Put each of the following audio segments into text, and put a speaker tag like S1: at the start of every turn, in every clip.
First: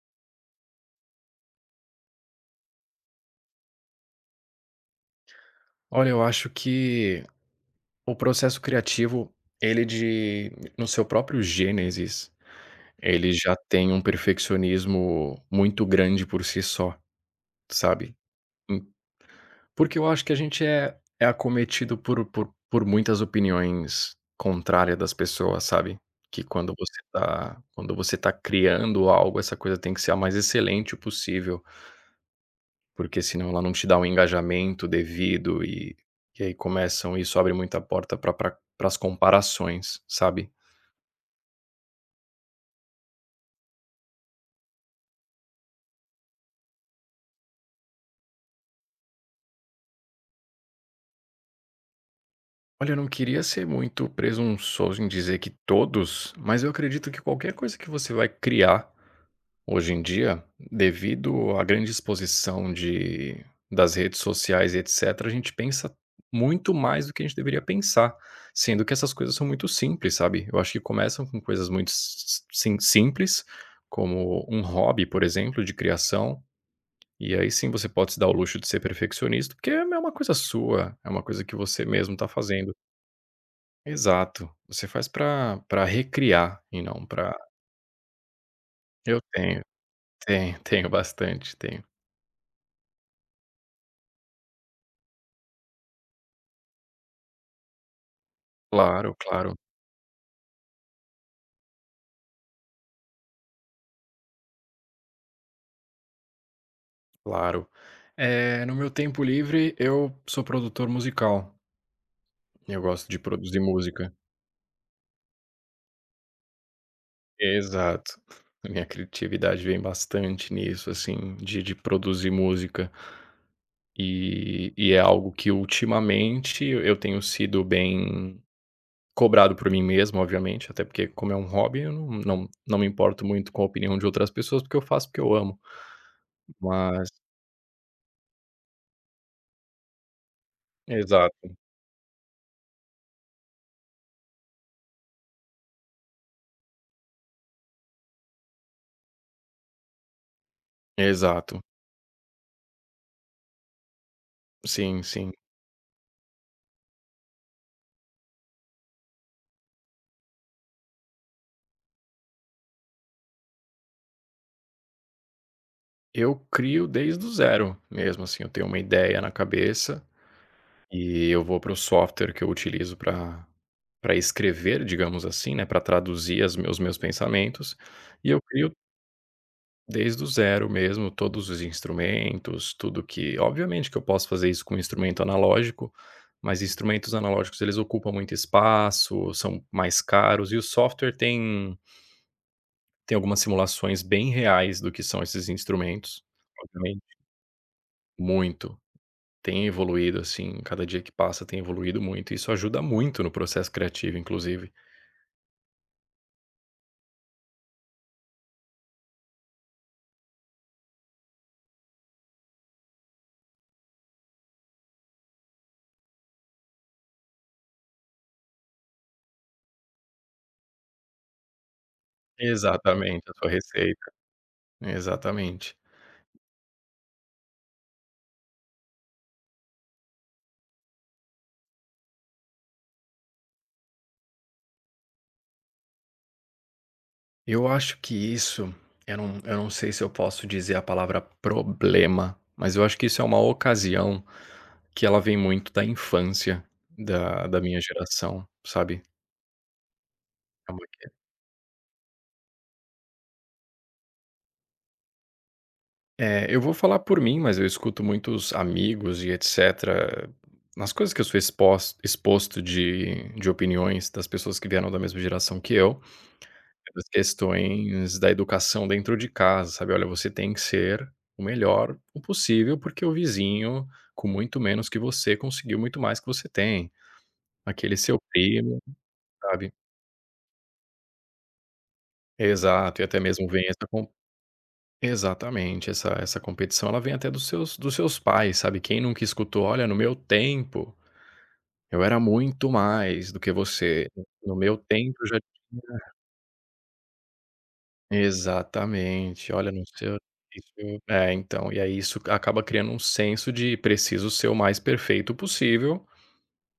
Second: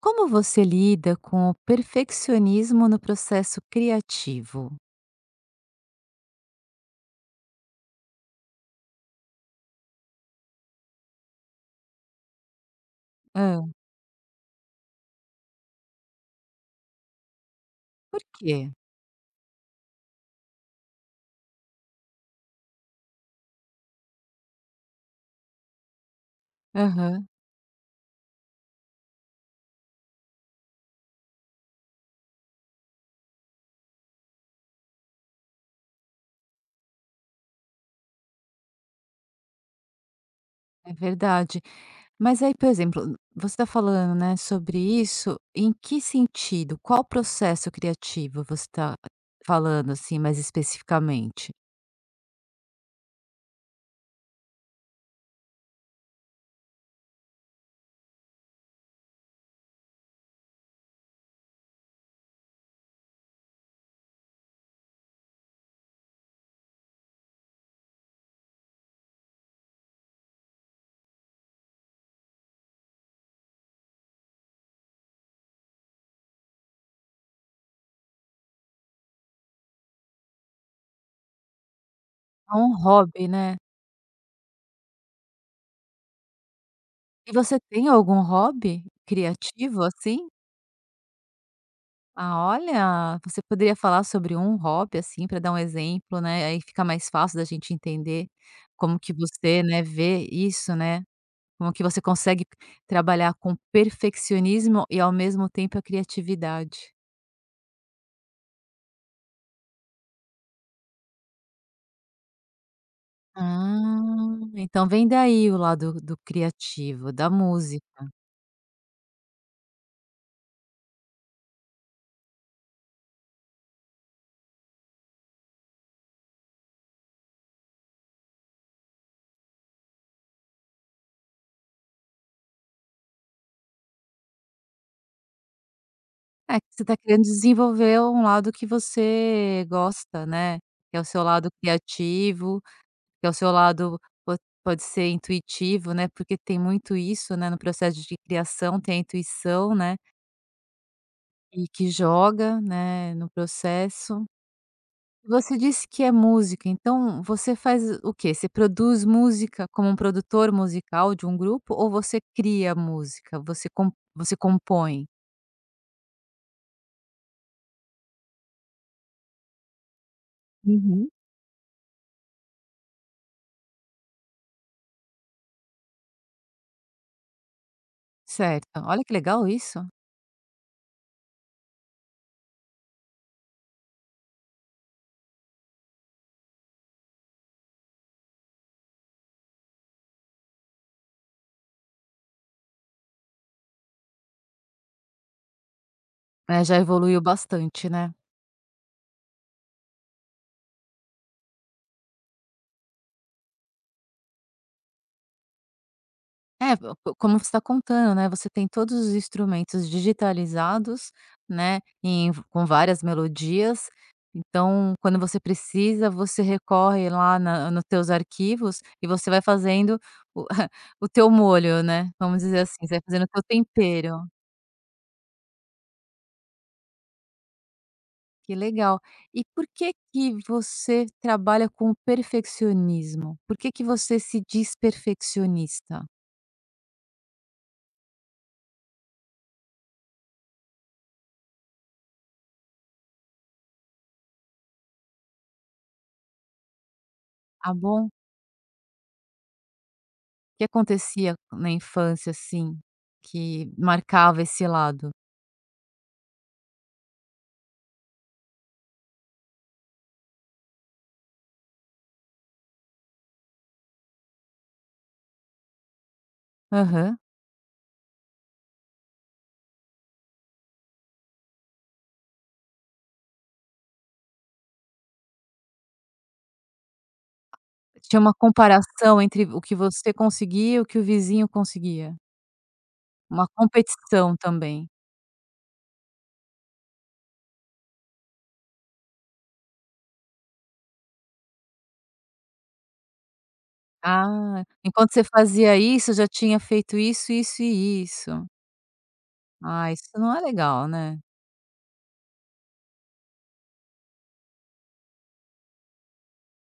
S1: Como você lida com o perfeccionismo no processo criativo?
S2: Olha, eu acho que o processo criativo, ele de no seu próprio gênesis, ele já
S1: Hã,
S2: tem um perfeccionismo muito grande por si só, sabe.
S1: por quê?
S2: Hum, porque eu acho que a gente é acometido por muitas opiniões contrárias das pessoas, sabe. Que quando você
S1: Aham,
S2: tá quando você tá criando algo, essa coisa tem que ser a mais excelente possível. Porque senão ela não te dá um engajamento devido e aí começam isso abre muita porta pra pra para as comparações, sabe.
S1: é verdade. Mas aí, por exemplo, você está falando, né, sobre isso, em que sentido? Qual processo criativo você está falando, assim, mais especificamente?
S2: Olha, eu não queria ser muito presunçoso em dizer que todos, mas eu acredito que qualquer coisa que você vai criar hoje em dia, devido à grande exposição de das redes sociais e etcétera, a gente pensa muito mais do que a gente deveria pensar, sendo que essas coisas são muito simples, sabe. Eu acho que começam com coisas muito s sim simples, como um hobby, por exemplo, de criação, e aí sim você pode se dar o luxo de ser perfeccionista, porque é uma coisa sua, é uma coisa que você mesmo está
S1: É
S2: fazendo.
S1: um hobby, né.
S2: Exato, você faz para recriar e não
S1: E
S2: para.
S1: você tem algum hobby
S2: Eu tenho,
S1: criativo, assim?
S2: tenho, tenho bastante, tenho.
S1: Ah, olha, você poderia falar sobre um hobby, assim, para dar um exemplo, né, aí fica mais fácil da gente entender como que
S2: Claro, claro,
S1: você, né, vê isso, né, como que você consegue trabalhar com perfeccionismo e ao mesmo tempo a criatividade.
S2: claro. No meu tempo livre, eu sou produtor musical. Eu gosto de produzir
S1: Ah,
S2: música.
S1: então vem daí o lado do criativo, da música.
S2: Exato. A minha criatividade vem bastante nisso, assim, de produzir música. E é algo que ultimamente eu tenho sido bem cobrado por mim mesmo, obviamente, até porque como é um hobby, eu não me importo muito com a opinião de outras pessoas, porque eu faço porque eu amo.
S1: É que você está
S2: Mas
S1: querendo desenvolver um lado que você gosta, né, que é o seu lado
S2: exato,
S1: criativo. Que ao seu lado po pode ser intuitivo, né, porque tem muito isso, né, no processo de criação, tem a intuição, né,
S2: exato.
S1: e que joga, né, no processo.
S2: Sim, sim.
S1: Você disse que é música, então você faz o quê? Você produz música como um produtor musical de um grupo ou você cria música? Você com você compõe?
S2: Eu crio desde o zero mesmo, assim, eu tenho uma ideia na cabeça
S1: Uhum.
S2: e eu vou para o software que eu utilizo para escrever, digamos assim, né, para traduzir os meus pensamentos, e eu
S1: Certo.
S2: crio
S1: Olha que legal isso.
S2: desde o zero mesmo todos os instrumentos, tudo que obviamente que eu posso fazer isso com instrumento analógico, mas instrumentos analógicos eles ocupam muito espaço, são mais caros e o software tem algumas simulações bem reais do que são esses instrumentos,
S1: É, já
S2: obviamente
S1: evoluiu bastante, né?
S2: muito. Tem evoluído, assim, cada dia que passa tem evoluído muito, isso ajuda muito no processo criativo, inclusive.
S1: É, po como você está contando, né, você tem todos os instrumentos digitalizados, né, em com várias melodias, então quando você precisa, você recorre lá na no teus arquivos e você vai fazendo o o teu molho, né, vamos dizer assim, você vai fazendo
S2: Exatamente,
S1: o
S2: a
S1: teu
S2: sua receita.
S1: tempero.
S2: Exatamente.
S1: Que legal. E por que que você trabalha com perfeccionismo? Por que que você se diz perfeccionista?
S2: Eu acho que isso eu não sei se eu posso dizer a palavra problema, mas eu acho que isso é uma ocasião que ela vem muito da infância da
S1: Tá
S2: minha
S1: bom?
S2: geração, sabe.
S1: Que
S2: É uma
S1: acontecia na infância, assim, que marcava esse lado?
S2: É, eu vou falar por mim, mas eu escuto muitos amigos e etcétera, nas coisas que eu sou exposto de opiniões das pessoas que vieram da mesma geração que eu, das
S1: Aham.
S2: questões da educação dentro de casa, sabe, "Olha, você tem que ser o melhor o possível, porque o vizinho com muito menos que você conseguiu muito mais que você tem, aquele seu
S1: Tinha uma
S2: primo",
S1: comparação entre o
S2: sabe?
S1: que você conseguia e o que o vizinho conseguia?
S2: Exato, e até mesmo
S1: Uma
S2: vem essa.
S1: competição também.
S2: Exatamente, essa competição ela vem até dos seus pais, sabe, quem nunca escutou: "Olha, no meu tempo, eu era muito mais do que você. No
S1: Ah,
S2: meu
S1: enquanto
S2: tempo
S1: você
S2: eu já
S1: fazia isso, já tinha feito isso, isso e isso.
S2: Exatamente. Olha, no
S1: Ah, isso
S2: seu."
S1: não é legal,
S2: Isso
S1: né.
S2: é, então, e aí isso acaba criando um senso de: "Preciso ser o mais perfeito possível,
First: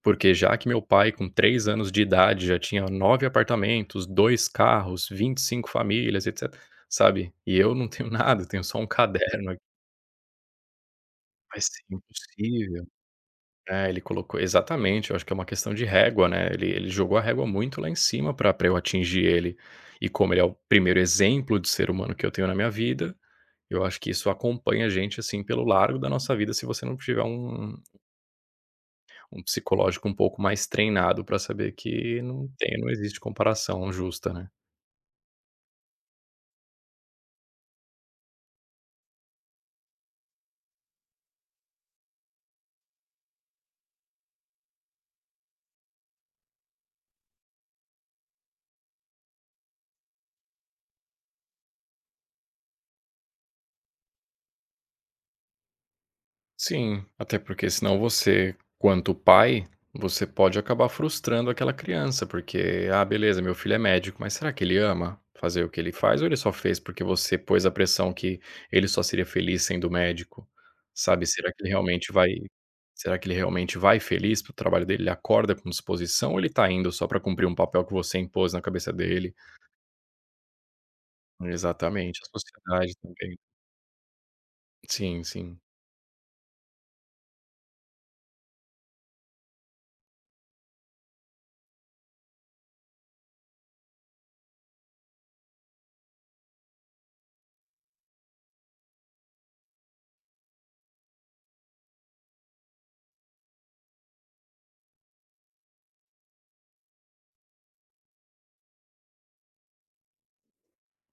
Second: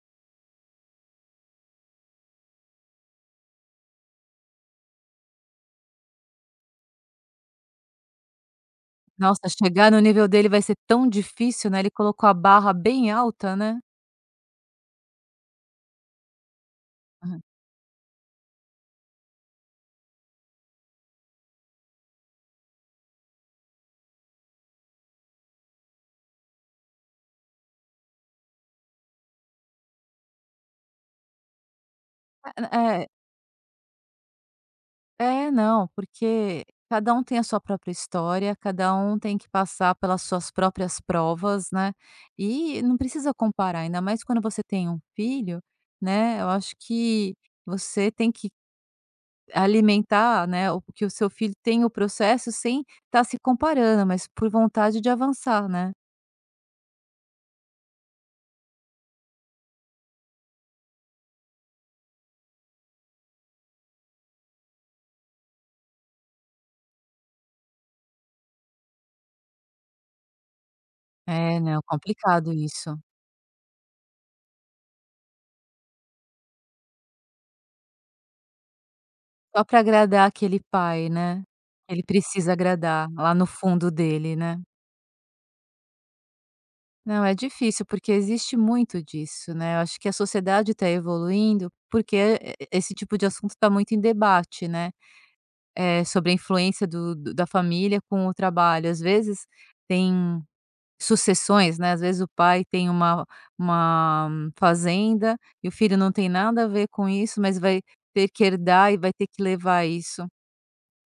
S2: porque já que meu pai com 3 anos de idade já tinha 9 apartamentos, 2 carros, 25 famílias, etc", sabe, e eu não tenho nada, eu tenho só um
S1: Nossa,
S2: caderno aqui,
S1: chegar no nível dele vai ser tão
S2: vai
S1: difícil, né,
S2: ser
S1: ele colocou a barra
S2: impossível.
S1: bem alta, né.
S2: É, ele colocou exatamente, eu acho que é uma questão de régua, né, ele jogou a
S1: Aham.
S2: régua muito lá em cima pra eu atingir ele. E como ele é o primeiro exemplo de ser humano que eu tenho na minha vida, eu acho que isso acompanha a gente, assim, pelo largo da nossa vida, se você não tiver um psicológico um pouco mais treinado pra saber que não
S1: É,
S2: existe comparação justa, né.
S1: É, não, porque cada um tem a sua própria história, cada um tem que passar pelas suas próprias provas, né? E não precisa comparar, ainda mais quando você tem um filho, né? Eu acho que você tem que alimentar, né, o que o seu filho tem o processo sem estar se comparando, mas por vontade de avançar, né?
S2: Sim, até porque senão você, quanto pai, você pode acabar frustrando aquela criança, porque, ah, beleza, meu filho é médico, mas será que ele ama fazer o que ele faz ou ele só fez porque você pôs a pressão que ele só seria feliz sendo médico? Sabe,
S1: É, né? Complicado isso.
S2: será que ele realmente vai feliz para trabalho dele? Ele acorda com disposição ou ele está indo só para cumprir um papel que você impôs na cabeça dele?
S1: Só para agradar aquele pai, né? Ele
S2: Exatamente, a
S1: precisa
S2: sociedade
S1: agradar lá
S2: também.
S1: no fundo dele, né?
S2: Sim, sim.
S1: Não, é difícil, porque existe muito disso, né. Eu acho que a sociedade está evoluindo, porque e esse tipo de assunto está muito em debate, né, sobre a influência do da família com o trabalho. Às vezes tem sucessões, né, às vezes o pai tem uma fazenda e o filho não tem nada a ver com isso, mas vai ter que herdar e vai ter que levar isso,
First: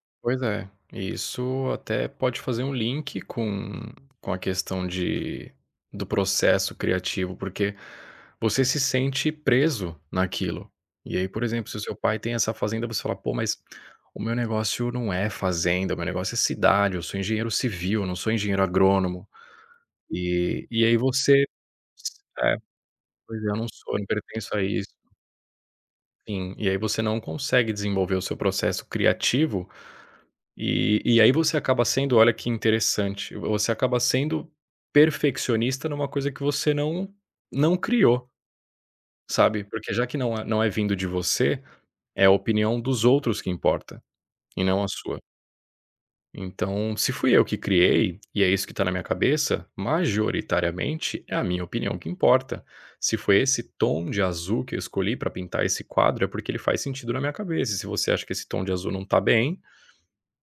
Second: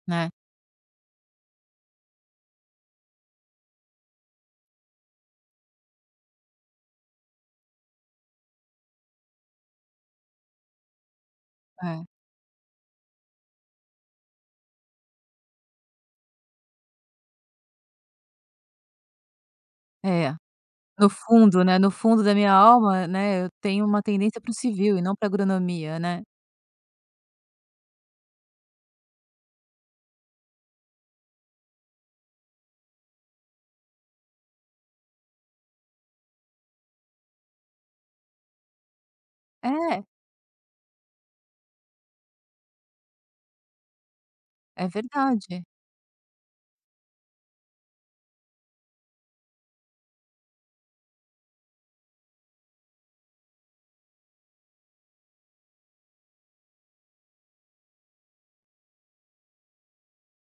S1: né.
S2: Pois é, e isso até pode fazer um link com a questão de do processo criativo, porque você se sente preso naquilo. E aí, por exemplo, se o seu
S1: É,
S2: pai tem essa fazenda, você fala: "Pô, mas o meu negócio não é fazenda, o meu negócio é cidade, eu sou engenheiro civil, eu não sou engenheiro agrônomo."
S1: é.
S2: E aí
S1: No
S2: você
S1: fundo, né, no fundo da minha
S2: é,
S1: alma,
S2: pois
S1: né, eu
S2: é, eu não
S1: tenho
S2: sou, eu
S1: uma
S2: não
S1: tendência para o
S2: pertenço a isso,
S1: civil e não para agronomia, né.
S2: enfim. E aí você não consegue desenvolver o seu processo criativo. E aí você acaba sendo, olha que interessante, você acaba sendo perfeccionista numa coisa que você não criou, sabe, porque
S1: É,
S2: já que não é vindo de você, é a opinião dos outros que importa, e não
S1: é
S2: a sua.
S1: verdade.
S2: Então, se fui eu que criei, e é isso que está na minha cabeça, majoritariamente é a minha opinião que importa. Se foi esse tom de azul que eu escolhi para pintar esse quadro, é porque ele faz sentido na minha cabeça, e se você acha que esse tom de azul não está bem,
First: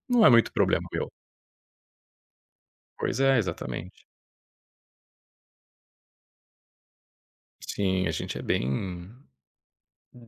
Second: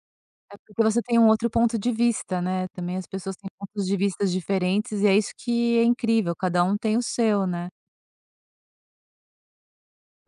S2: não é muito
S1: É porque
S2: problema
S1: você
S2: meu.
S1: tem um outro ponto de vista, né, também as
S2: Pois
S1: pessoas
S2: é,
S1: têm pontos de
S2: exatamente.
S1: vistas diferentes e é isso que é incrível, cada um tem o seu, né.
S2: Sim, a gente é bem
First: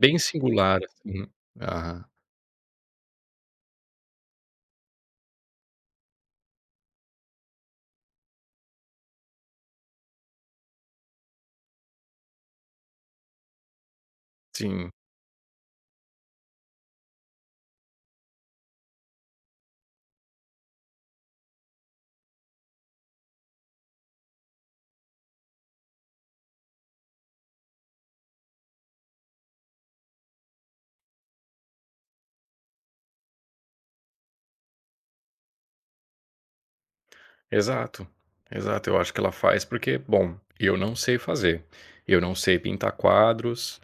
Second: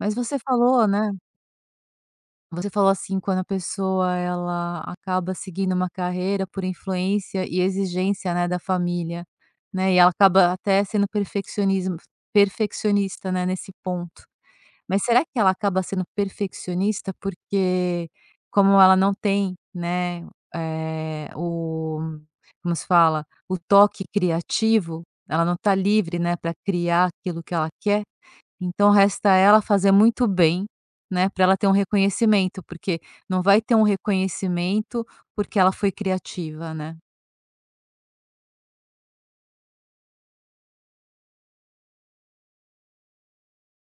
S1: Mas você
S2: singular,
S1: falou, né,
S2: assim. Aham.
S1: você falou assim, quando a pessoa ela acaba seguindo uma carreira por influência e exigência, né, da família, né, e ela acaba até sendo perfeccionismo perfeccionista, né, nesse ponto.
S2: Sim,
S1: Mas será que ela acaba sendo perfeccionista porque como ela não tem, né, eh, o como se fala? O toque criativo, ela não está livre, né, para criar aquilo que ela quer, então resta ela fazer muito bem, né, para ela ter um reconhecimento, porque não vai ter um reconhecimento porque ela foi criativa, né.
S2: exato, exato. Eu acho que ela faz porque, bom, eu não sei fazer. Eu não sei pintar quadros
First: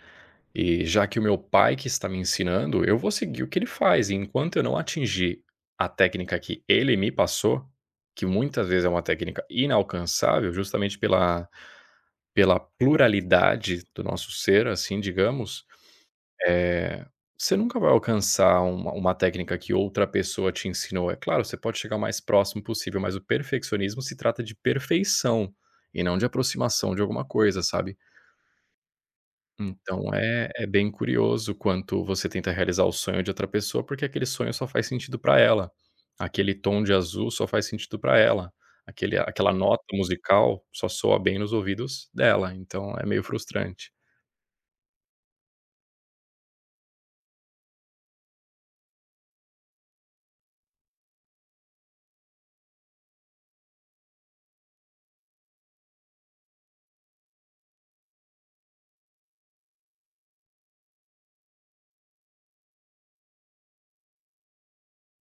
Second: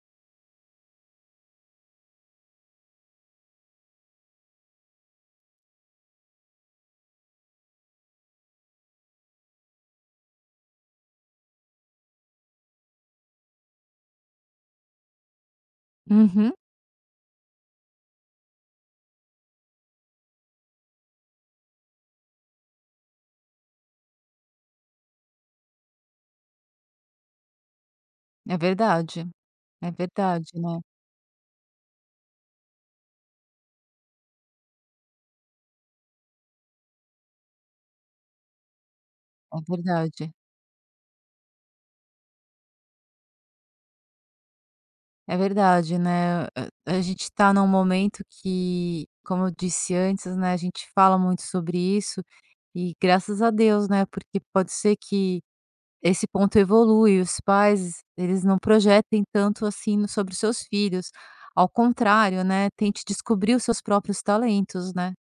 S2: e já que o meu pai que está me ensinando, eu vou seguir o que ele faz e enquanto eu não atingir a técnica que ele me passou, que muitas vezes é uma técnica inalcançável, justamente pela pluralidade do nosso ser, assim, digamos.
S1: Uhum.
S2: Eh, Você nunca vai alcançar uma técnica que outra pessoa te ensinou. É claro, você pode chegar o mais próximo possível, mas o perfeccionismo se trata de perfeição e não de aproximação de alguma coisa, sabe.
S1: É verdade. É
S2: Então é
S1: verdade,
S2: é
S1: né.
S2: bem curioso quanto você tenta realizar o sonho de outra pessoa, porque aquele sonho só faz sentido pra ela. Aquele tom de azul só faz sentido pra ela. Aquele aquela
S1: É
S2: nota
S1: verdade.
S2: musical só soa bem nos ouvidos dela, então é meio frustrante.
S1: É verdade, né? A gente está num momento que, como eu disse antes, né, a gente fala muito sobre isso e graças a Deus, né? Porque pode ser que esse ponto evolui, os pais, eles não projetem tanto assim sobre os seus filhos. Ao contrário, né? Tente descobrir os seus próprios talentos, né?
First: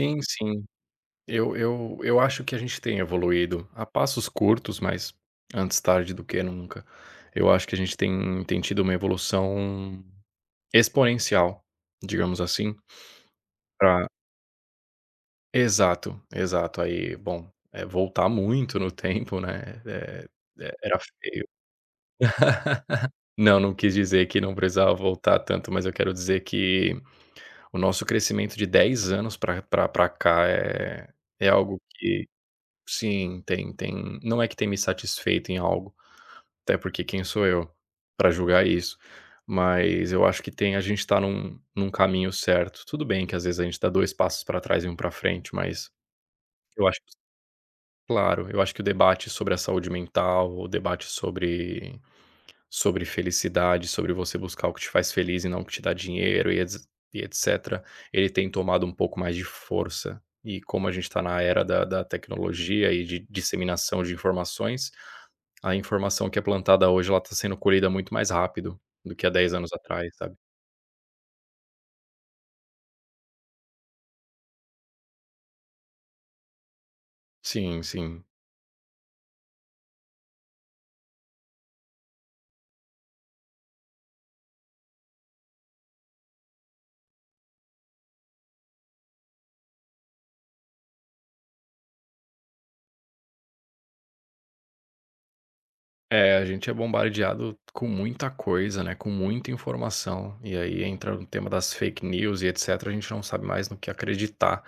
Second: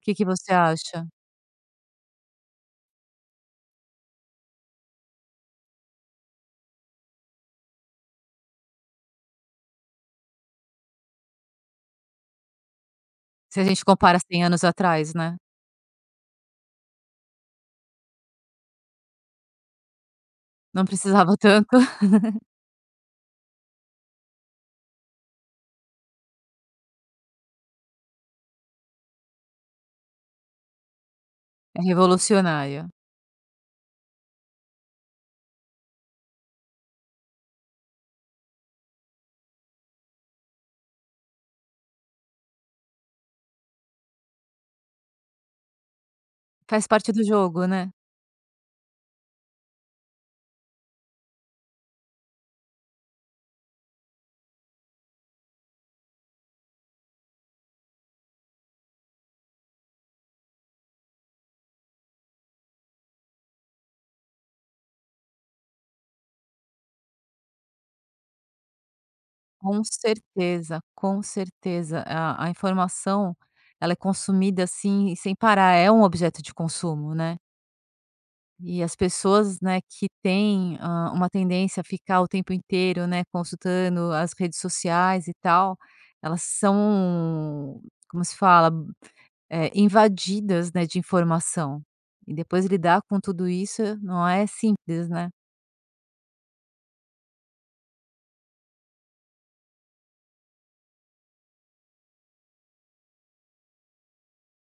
S1: O que que você
S2: sim.
S1: acha?
S2: Eu acho que a gente tem evoluído a passos curtos, mas antes tarde do que nunca. Eu acho que a gente tem tido uma evolução exponencial, digamos assim,
S1: Se a gente
S2: pra.
S1: compara 100 anos atrás, né?
S2: Exato, exato. Aí, bom, voltar muito no tempo, né, eh, eh,
S1: Não
S2: era
S1: precisava
S2: fe
S1: tanto,
S2: não, não quis dizer que não precisava voltar tanto, mas eu quero dizer que o nosso crescimento de 10 anos pra cá é
S1: é
S2: algo que.
S1: revolucionário.
S2: Sim, tem não é que tem me satisfeito em algo. Até porque quem sou eu para julgar isso? Mas eu acho que tem a gente tá num caminho certo. Tudo bem que às vezes a gente dá 2 passos para trás e um para frente, mas eu
S1: Faz
S2: acho
S1: parte
S2: que
S1: do jogo, né?
S2: claro, eu acho que o debate sobre a saúde mental, o debate sobre felicidade, sobre você buscar o que te faz feliz e não o que te dá dinheiro e etc, e etcétera, ele tem tomado um pouco mais de força. E como a gente está na era da tecnologia e de disseminação de informações, a informação que é plantada hoje, ela está sendo colhida muito mais rápido do que há dez anos
S1: Com
S2: atrás, sabe.
S1: certeza, com certeza. A informação, ela é consumida, assim, sem parar, é um objeto de consumo, né.
S2: Sim, sim.
S1: E as pessoas, né, que têm, uma tendência a ficar o tempo inteiro, né, consultando as redes sociais e tal, elas são, como se fala, invadidas, né, de informação. E depois lidar com tudo isso não é simples, né.
S2: É, a gente é bombardeado com muita coisa, né, com muita informação, e aí entra no tema das fake news e etcétera, a gente não sabe mais no que acreditar,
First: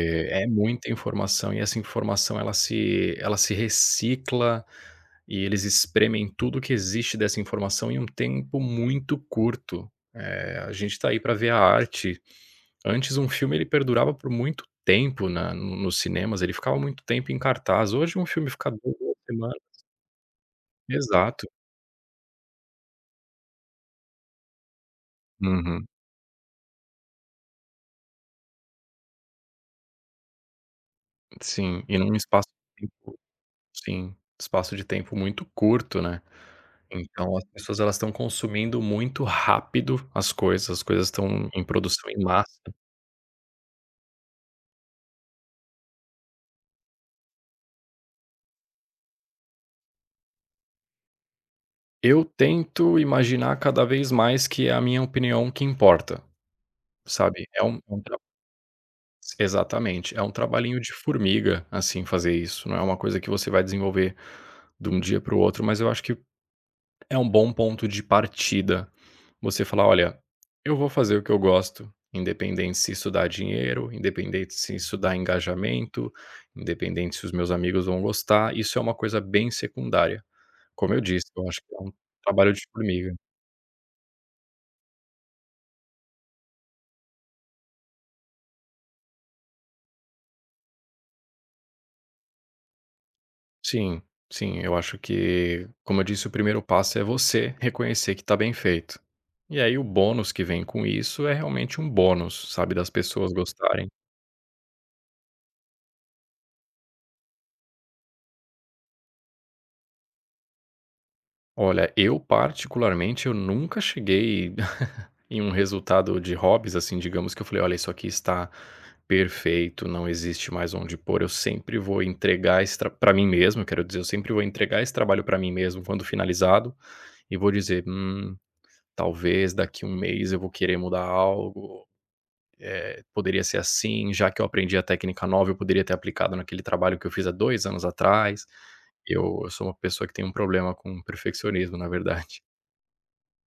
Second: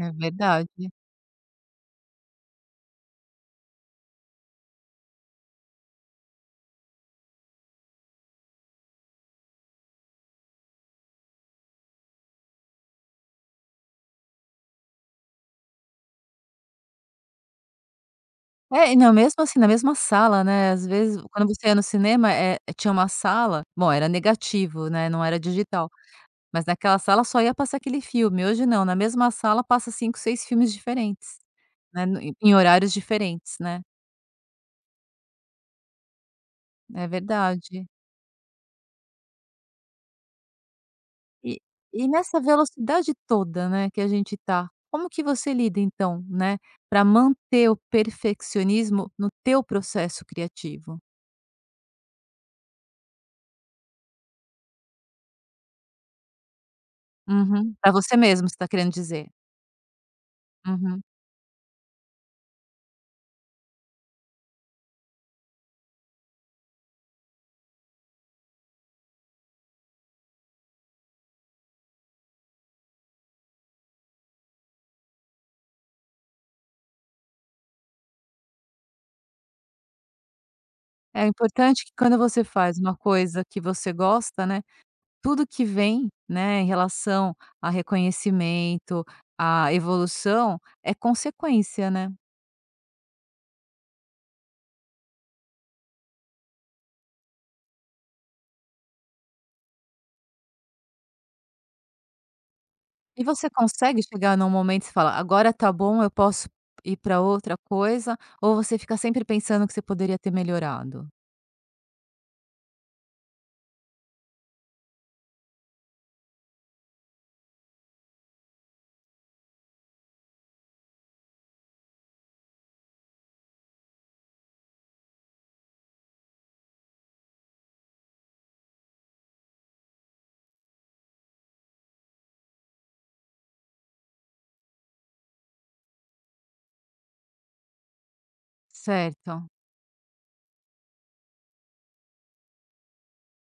S1: É
S2: é muita
S1: verdade.
S2: informação e essa informação ela se recicla e eles espremem tudo que existe dessa informação em um tempo muito curto. A gente está aí para ver a arte. Antes um filme ele perdurava por muito tempo na no nos cinemas, ele ficava muito tempo em cartaz, hoje um filme fica 2
S1: É, e não,
S2: 1
S1: mesmo
S2: semana.
S1: assim, na mesma sala, né, às vezes,
S2: Exato.
S1: quando você ia no cinema, tinha uma sala bom, era negativo, né, não era
S2: Uhum.
S1: digital, mas naquela sala só ia passar aquele filme, hoje não, na mesma sala passa 5, 6 filmes diferentes,
S2: Sim, e
S1: né,
S2: num
S1: no
S2: espaço
S1: em
S2: de
S1: horários
S2: tempo,
S1: diferentes, né.
S2: sim, espaço de tempo muito curto, né.
S1: É
S2: Então as pessoas
S1: verdade.
S2: elas estão consumindo muito rápido as coisas estão
S1: E
S2: em
S1: e
S2: produção em
S1: nessa
S2: massa.
S1: velocidade toda, né, que a gente tá, como que você lida então, né, pra manter o perfeccionismo no teu processo criativo?
S2: Eu tento imaginar cada vez mais que é a minha opinião que importa, sabe. É
S1: Uhum.
S2: um é
S1: Pra
S2: um
S1: você mesmo, você tá querendo dizer.
S2: exatamente. É um trabalhinho de
S1: Uhum.
S2: formiga, assim, fazer isso, não é uma coisa que você vai desenvolver de um dia para o outro, mas eu acho que é um bom ponto de partida. Você falar: "Olha, eu vou fazer o que eu gosto, independente se isso dá dinheiro, independente se isso dá engajamento, independente se os meus amigos vão gostar", isso é uma coisa bem secundária. Como eu
S1: É
S2: disse, eu acho que é
S1: importante
S2: um
S1: que quando você
S2: trabalho de
S1: faz uma
S2: formiga.
S1: coisa que você gosta, né, tudo que vem, né, em relação a reconhecimento, a evolução, é consequência, né.
S2: Sim, sim, eu acho que, como eu disse, o primeiro passo é você reconhecer que está bem feito. E aí o bônus que vem com isso é realmente um bônus, sabe, das
S1: E
S2: pessoas
S1: você
S2: gostarem.
S1: consegue chegar num momento e você fala: "Agora tá bom, eu posso ir para outra coisa", ou você fica sempre pensando que você poderia ter melhorado?
S2: Olha, eu particularmente, eu nunca cheguei em um resultado de hobbies, assim, digamos que eu falei: "Olha, isso aqui está perfeito, não existe mais onde pôr." Eu sempre vou entregar esse para mim mesmo, quero dizer, eu sempre vou entregar esse trabalho para mim mesmo quando finalizado e vou dizer: talvez daqui um mês eu vou querer mudar algo, poderia ser assim, já que eu aprendi a técnica nova, eu poderia ter aplicado naquele trabalho que eu fiz há 2 anos atrás." Eu
S1: Certo.
S2: eu sou uma pessoa que tem um problema com perfeccionismo, na verdade.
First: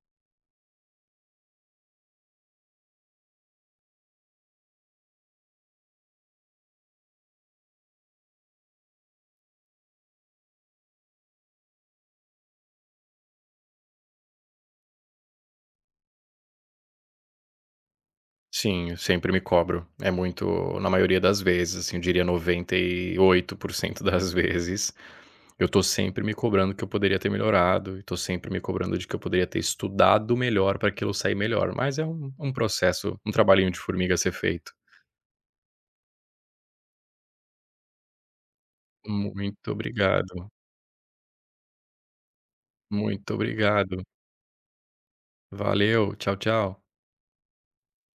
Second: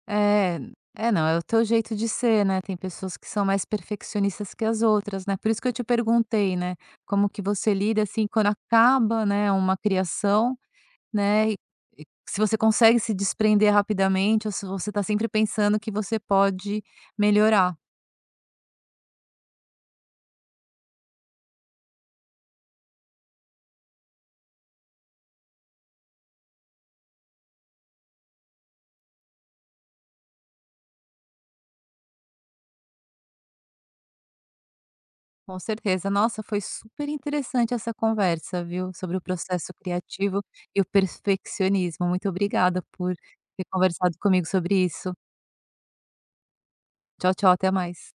S1: É, é não, é o teu jeito de ser, né, tem pessoas que são mais perfeccionistas que as outras, né, por isso que eu te perguntei, né, como que você lida, assim, quando acaba, né, uma criação, né, e se você consegue se desprender rapidamente ou se você tá sempre pensando que você pode melhorar.
S2: Sim, eu sempre me cobro. É muito, na maioria das vezes, assim, eu diria 98% das vezes, eu tô sempre me cobrando que eu poderia ter melhorado e tô sempre me cobrando de que eu poderia ter estudado melhor pra aquilo sair melhor, mas é um processo, um trabalhinho de formiga a ser feito.
S1: Com certeza. Nossa, foi super interessante essa conversa, viu, sobre o
S2: Muito
S1: processo criativo
S2: obrigado,
S1: e o perfeccionismo. Muito obrigada por
S2: muito
S1: ter
S2: obrigado.
S1: conversado comigo sobre isso.
S2: Valeu, tchau, tchau.
S1: Tchau, tchau, até mais.